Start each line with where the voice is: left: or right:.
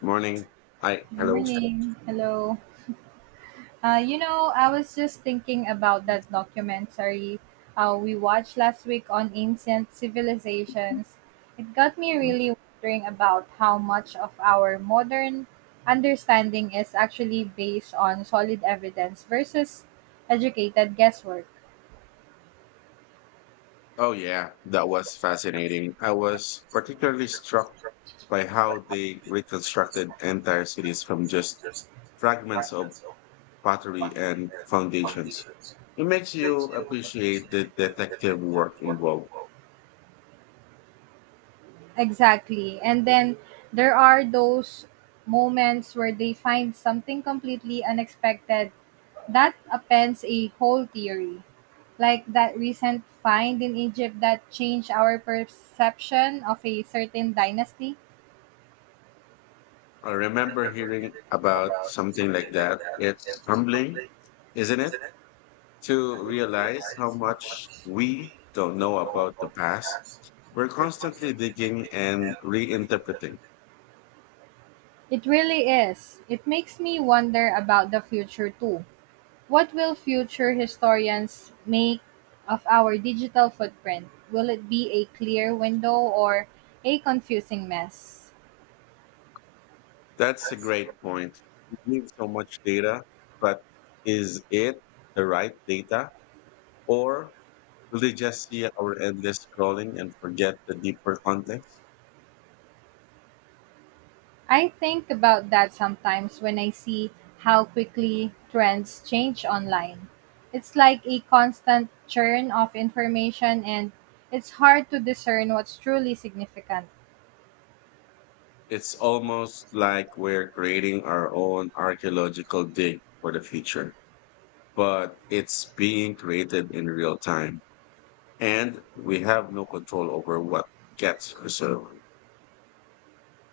left: Morning. Hi.
right: Good
left: Hello.
right: morning. Hello. I was just thinking about that documentary we watched last week on ancient civilizations. It got me really wondering about how much of our modern understanding is actually based on solid evidence versus educated guesswork.
left: Oh, yeah. That was fascinating. I was particularly struck by how they reconstructed entire cities from just fragments of pottery and foundations. It makes you appreciate the detective work involved.
right: Exactly. And then there are those moments where they find something completely unexpected that upends a whole theory, like that recent find in Egypt that changed our perception of a certain dynasty.
left: I remember hearing about something like that. It's humbling, isn't it? To realize how much we don't know about the past. We're constantly digging and reinterpreting.
right: It really is. It makes me wonder about the future too. What will future historians make of our digital footprint? Will it be a clear window or a confusing mess?
left: That's a great point. We give so much data, but is it the right data? Or will they just see our endless scrolling and forget the deeper context?
right: I think about that sometimes when I see how quickly trends change online. It's like a constant churn of information, and it's hard to discern what's truly significant
left: It's almost like we're creating our own archaeological dig for the future, but it's being created in real time, and we have no control over what gets preserved.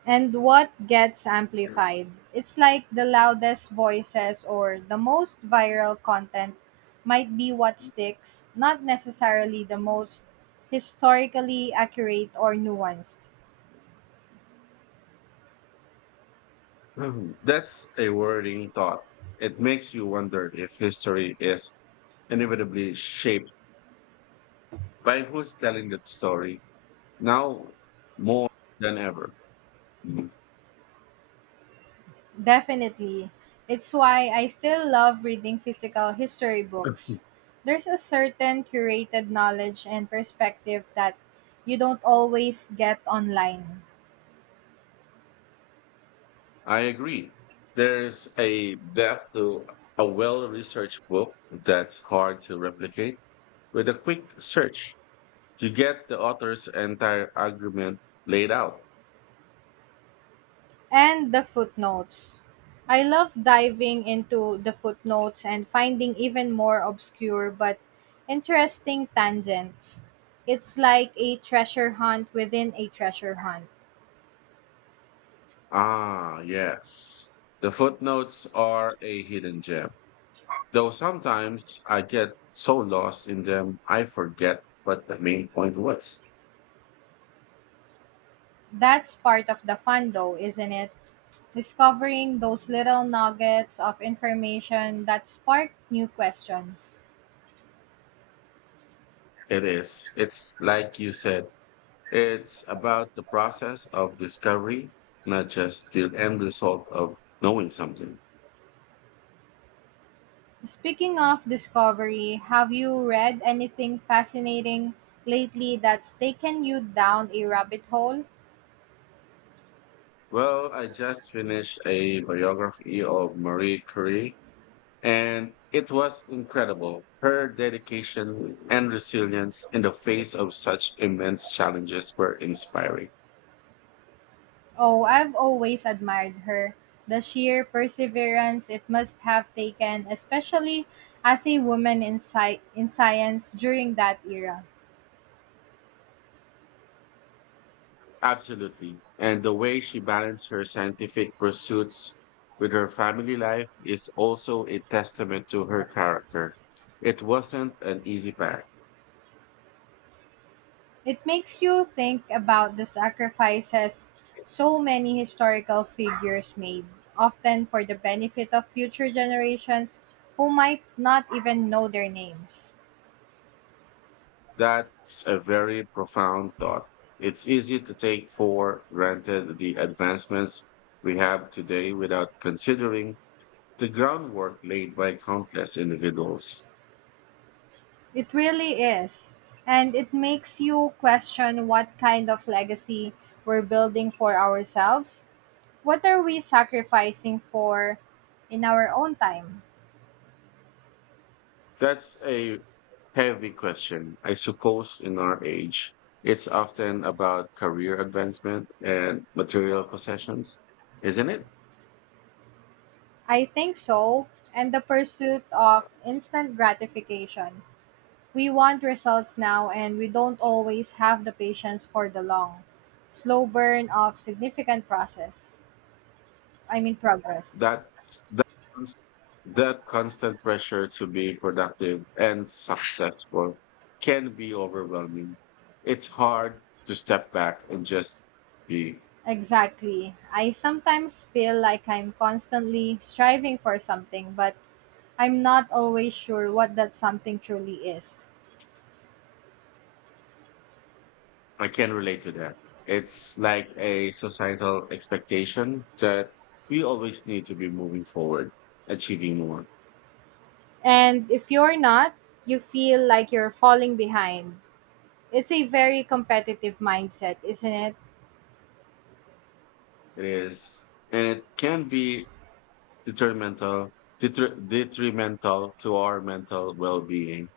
right: and what gets amplified. It's like the loudest voices or the most viral content might be what sticks, not necessarily the most historically accurate or nuanced.
left: That's a worrying thought. It makes you wonder if history is inevitably shaped by who's telling that story now, more than ever.
right: Definitely. It's why I still love reading physical history books. There's a certain curated knowledge and perspective that you don't always get online.
left: I agree. There's a depth to a well researched book that's hard to replicate. With a quick search, you get the author's entire argument laid out.
right: And the footnotes. I love diving into the footnotes and finding even more obscure but interesting tangents. It's like a treasure hunt within a treasure hunt.
left: Ah, yes. The footnotes are a hidden gem, though sometimes I get so lost in them I forget what the main point was.
right: That's part of the fun, though, isn't it? Discovering those little nuggets of information that spark new questions.
left: It is, it's like you said, it's about the process of discovery, not just the end result of knowing something.
right: Speaking of discovery, have you read anything fascinating lately that's taken you down a rabbit hole?
left: Well, I just finished a biography of Marie Curie, and it was incredible. Her dedication and resilience in the face of such immense challenges were inspiring.
right: Oh, I've always admired her. The sheer perseverance it must have taken, especially as a woman in, in science during that era.
left: Absolutely. And the way she balanced her scientific pursuits with her family life is also a testament to her character. It wasn't an easy path.
right: It makes you think about the sacrifices so many historical figures made, often for the benefit of future generations who might not even know their names.
left: That's a very profound thought. It's easy to take for granted the advancements we have today without considering the groundwork laid by countless individuals.
right: It really is. And it makes you question what kind of legacy we're building for ourselves. What are we sacrificing for in our own time?
left: That's a heavy question. I suppose in our age, it's often about career advancement and material possessions, isn't it?
right: I think so. And the pursuit of instant gratification. We want results now and we don't always have the patience for the long, slow burn of significant process. I mean progress.
left: That that cons- that constant pressure to be productive and successful can be overwhelming. It's hard to step back and just be.
right: Exactly. I sometimes feel like I'm constantly striving for something, but I'm not always sure what that something truly is.
left: I can relate to that. It's like a societal expectation that we always need to be moving forward, achieving more.
right: And if you're not, you feel like you're falling behind. It's a very competitive mindset, isn't it?
left: It is, and it can be detrimental, detrimental to our mental well-being.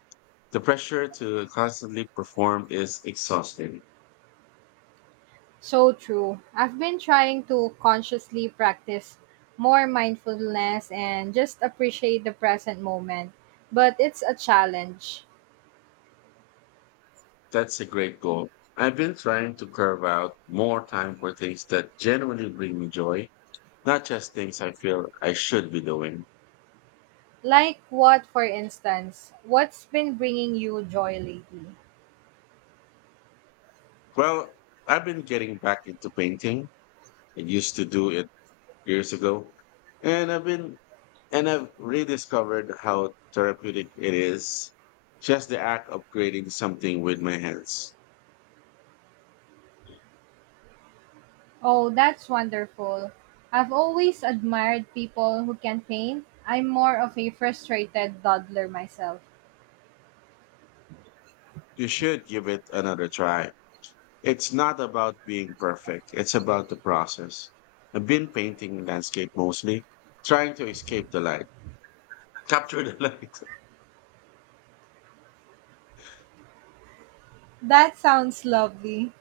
left: The pressure to constantly perform is exhausting.
right: So true. I've been trying to consciously practice more mindfulness and just appreciate the present moment, but it's a challenge.
left: That's a great goal. I've been trying to carve out more time for things that genuinely bring me joy, not just things I feel I should be doing.
right: Like what, for instance, what's been bringing you joy lately?
left: Well, I've been getting back into painting. I used to do it years ago, and I've been and I've rediscovered how therapeutic it is. Just the act of creating something with my hands.
right: Oh, that's wonderful. I've always admired people who can paint. I'm more of a frustrated dawdler myself.
left: You should give it another try. It's not about being perfect, it's about the process. I've been painting landscape mostly, trying to capture the light.
right: That sounds lovely.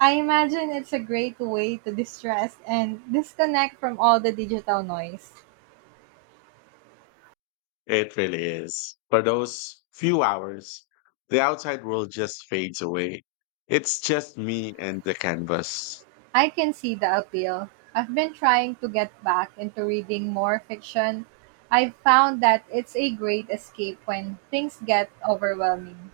right: I imagine it's a great way to distress and disconnect from all the digital noise.
left: It really is. For those few hours, the outside world just fades away. It's just me and the canvas.
right: I can see the appeal. I've been trying to get back into reading more fiction. I've found that it's a great escape when things get overwhelming.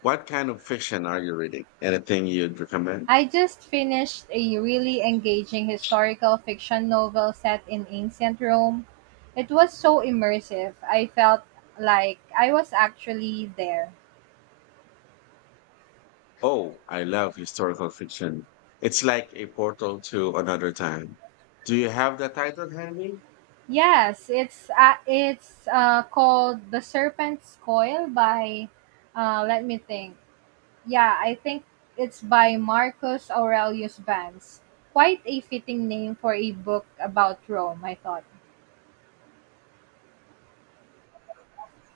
left: What kind of fiction are you reading? Anything you'd recommend?
right: I just finished a really engaging historical fiction novel set in ancient Rome. It was so immersive. I felt like I was actually there.
left: Oh, I love historical fiction. It's like a portal to another time. Do you have the title handy?
right: Yes, it's called The Serpent's Coil by let me think. Yeah, I think it's by Marcus Aurelius Vance. Quite a fitting name for a book about Rome, I thought.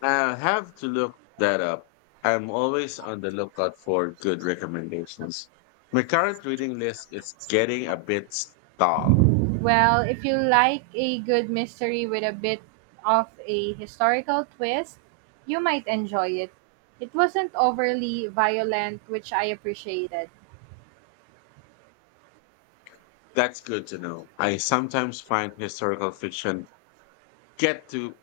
left: I'll have to look that up. I'm always on the lookout for good recommendations. My current reading list is getting a bit stalled.
right: Well, if you like a good mystery with a bit of a historical twist, you might enjoy it. It wasn't overly violent, which I appreciated.
left: That's good to know. I sometimes find historical fiction get to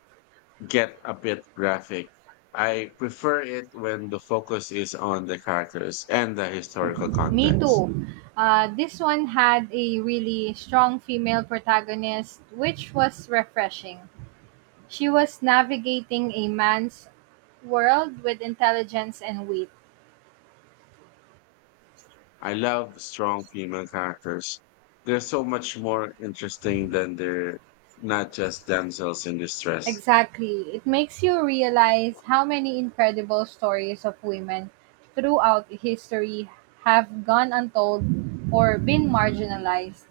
left: get a bit graphic. I prefer it when the focus is on the characters and the historical
right: Me
left: context.
right: too. This one had a really strong female protagonist, which was refreshing. She was navigating a man's world with intelligence and wit.
left: I love strong female characters. They're so much more interesting than they're not just damsels in distress.
right: Exactly. It makes you realize how many incredible stories of women throughout history have gone untold or been marginalized.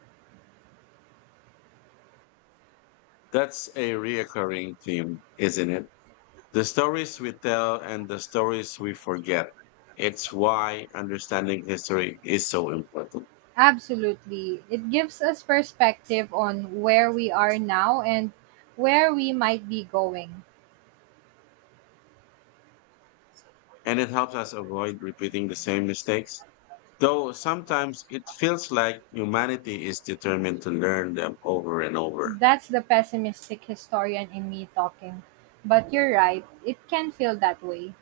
left: That's a reoccurring theme, isn't it? The stories we tell and the stories we forget. It's why understanding history is so important.
right: Absolutely. It gives us perspective on where we are now and where we might be going.
left: And it helps us avoid repeating the same mistakes. Though sometimes it feels like humanity is determined to learn them over and over.
right: That's the pessimistic historian in me talking. But you're right, it can feel that way.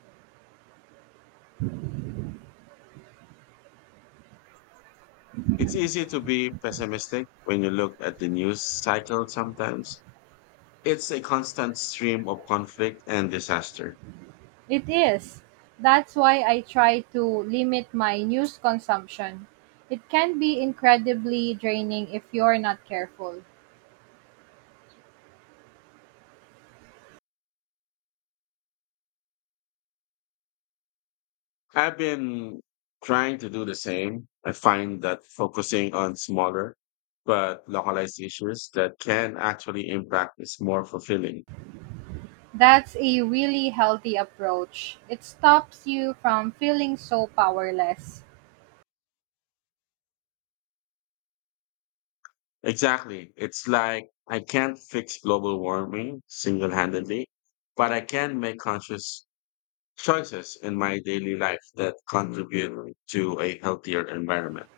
left: It's easy to be pessimistic when you look at the news cycle sometimes. It's a constant stream of conflict and disaster.
right: It is. That's why I try to limit my news consumption. It can be incredibly draining if you're not careful.
left: I've been trying to do the same. I find that focusing on smaller but localized issues that can actually impact is more fulfilling.
right: That's a really healthy approach. It stops you from feeling so powerless.
left: Exactly. It's like I can't fix global warming single handedly, but I can make conscious choices in my daily life that contribute to a healthier environment.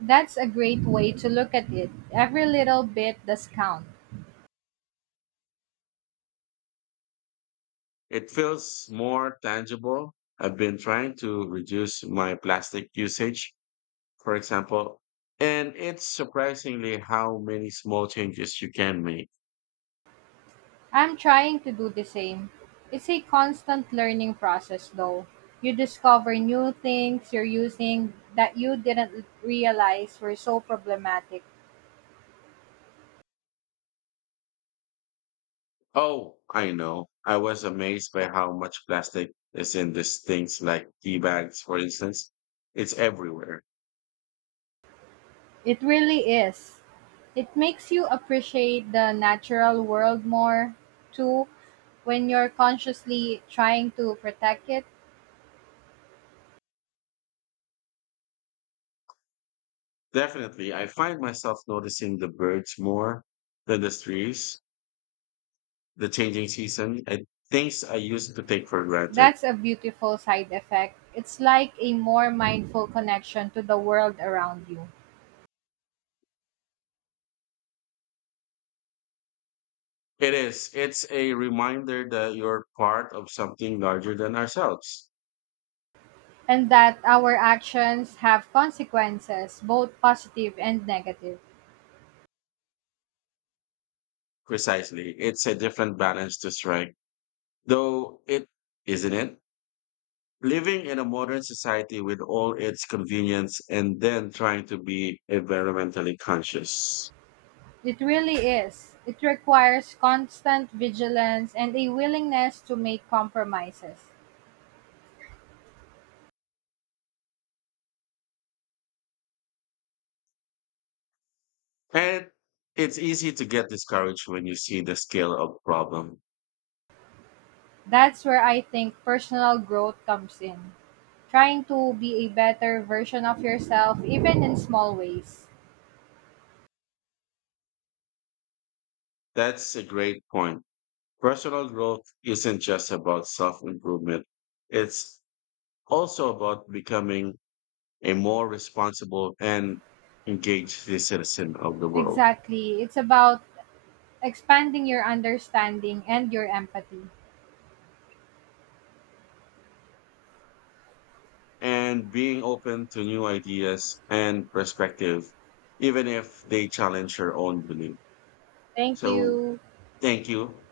right: That's a great way to look at it. Every little bit does count.
left: It feels more tangible. I've been trying to reduce my plastic usage, for example, and it's surprisingly how many small changes you can make.
right: I'm trying to do the same. It's a constant learning process, though. You discover new things you're using that you didn't realize were so problematic.
left: Oh, I know. I was amazed by how much plastic is in these things like tea bags, for instance. It's everywhere.
right: It really is. It makes you appreciate the natural world more, too, when you're consciously trying to protect it.
left: Definitely, I find myself noticing the birds more than the trees, the changing season, and things I used to take for granted.
right: That's a beautiful side effect. It's like a more mindful connection to the world around you,
left: It is. It's a reminder that you're part of something larger than ourselves.
right: and that our actions have consequences, both positive and negative.
left: Precisely. It's a different balance to strike. Though it, isn't it? Living in a modern society with all its convenience and then trying to be environmentally conscious.
right: It really is. It requires constant vigilance and a willingness to make compromises.
left: And it's easy to get discouraged when you see the scale of problem.
right: That's where I think personal growth comes in. Trying to be a better version of yourself, even in small ways.
left: That's a great point. Personal growth isn't just about self-improvement. It's also about becoming a more responsible and engaged citizen of the world.
right: Exactly. It's about expanding your understanding and your empathy.
left: And being open to new ideas and perspective, even if they challenge your own belief.
right: Thank
left: So
right: you.
left: thank you.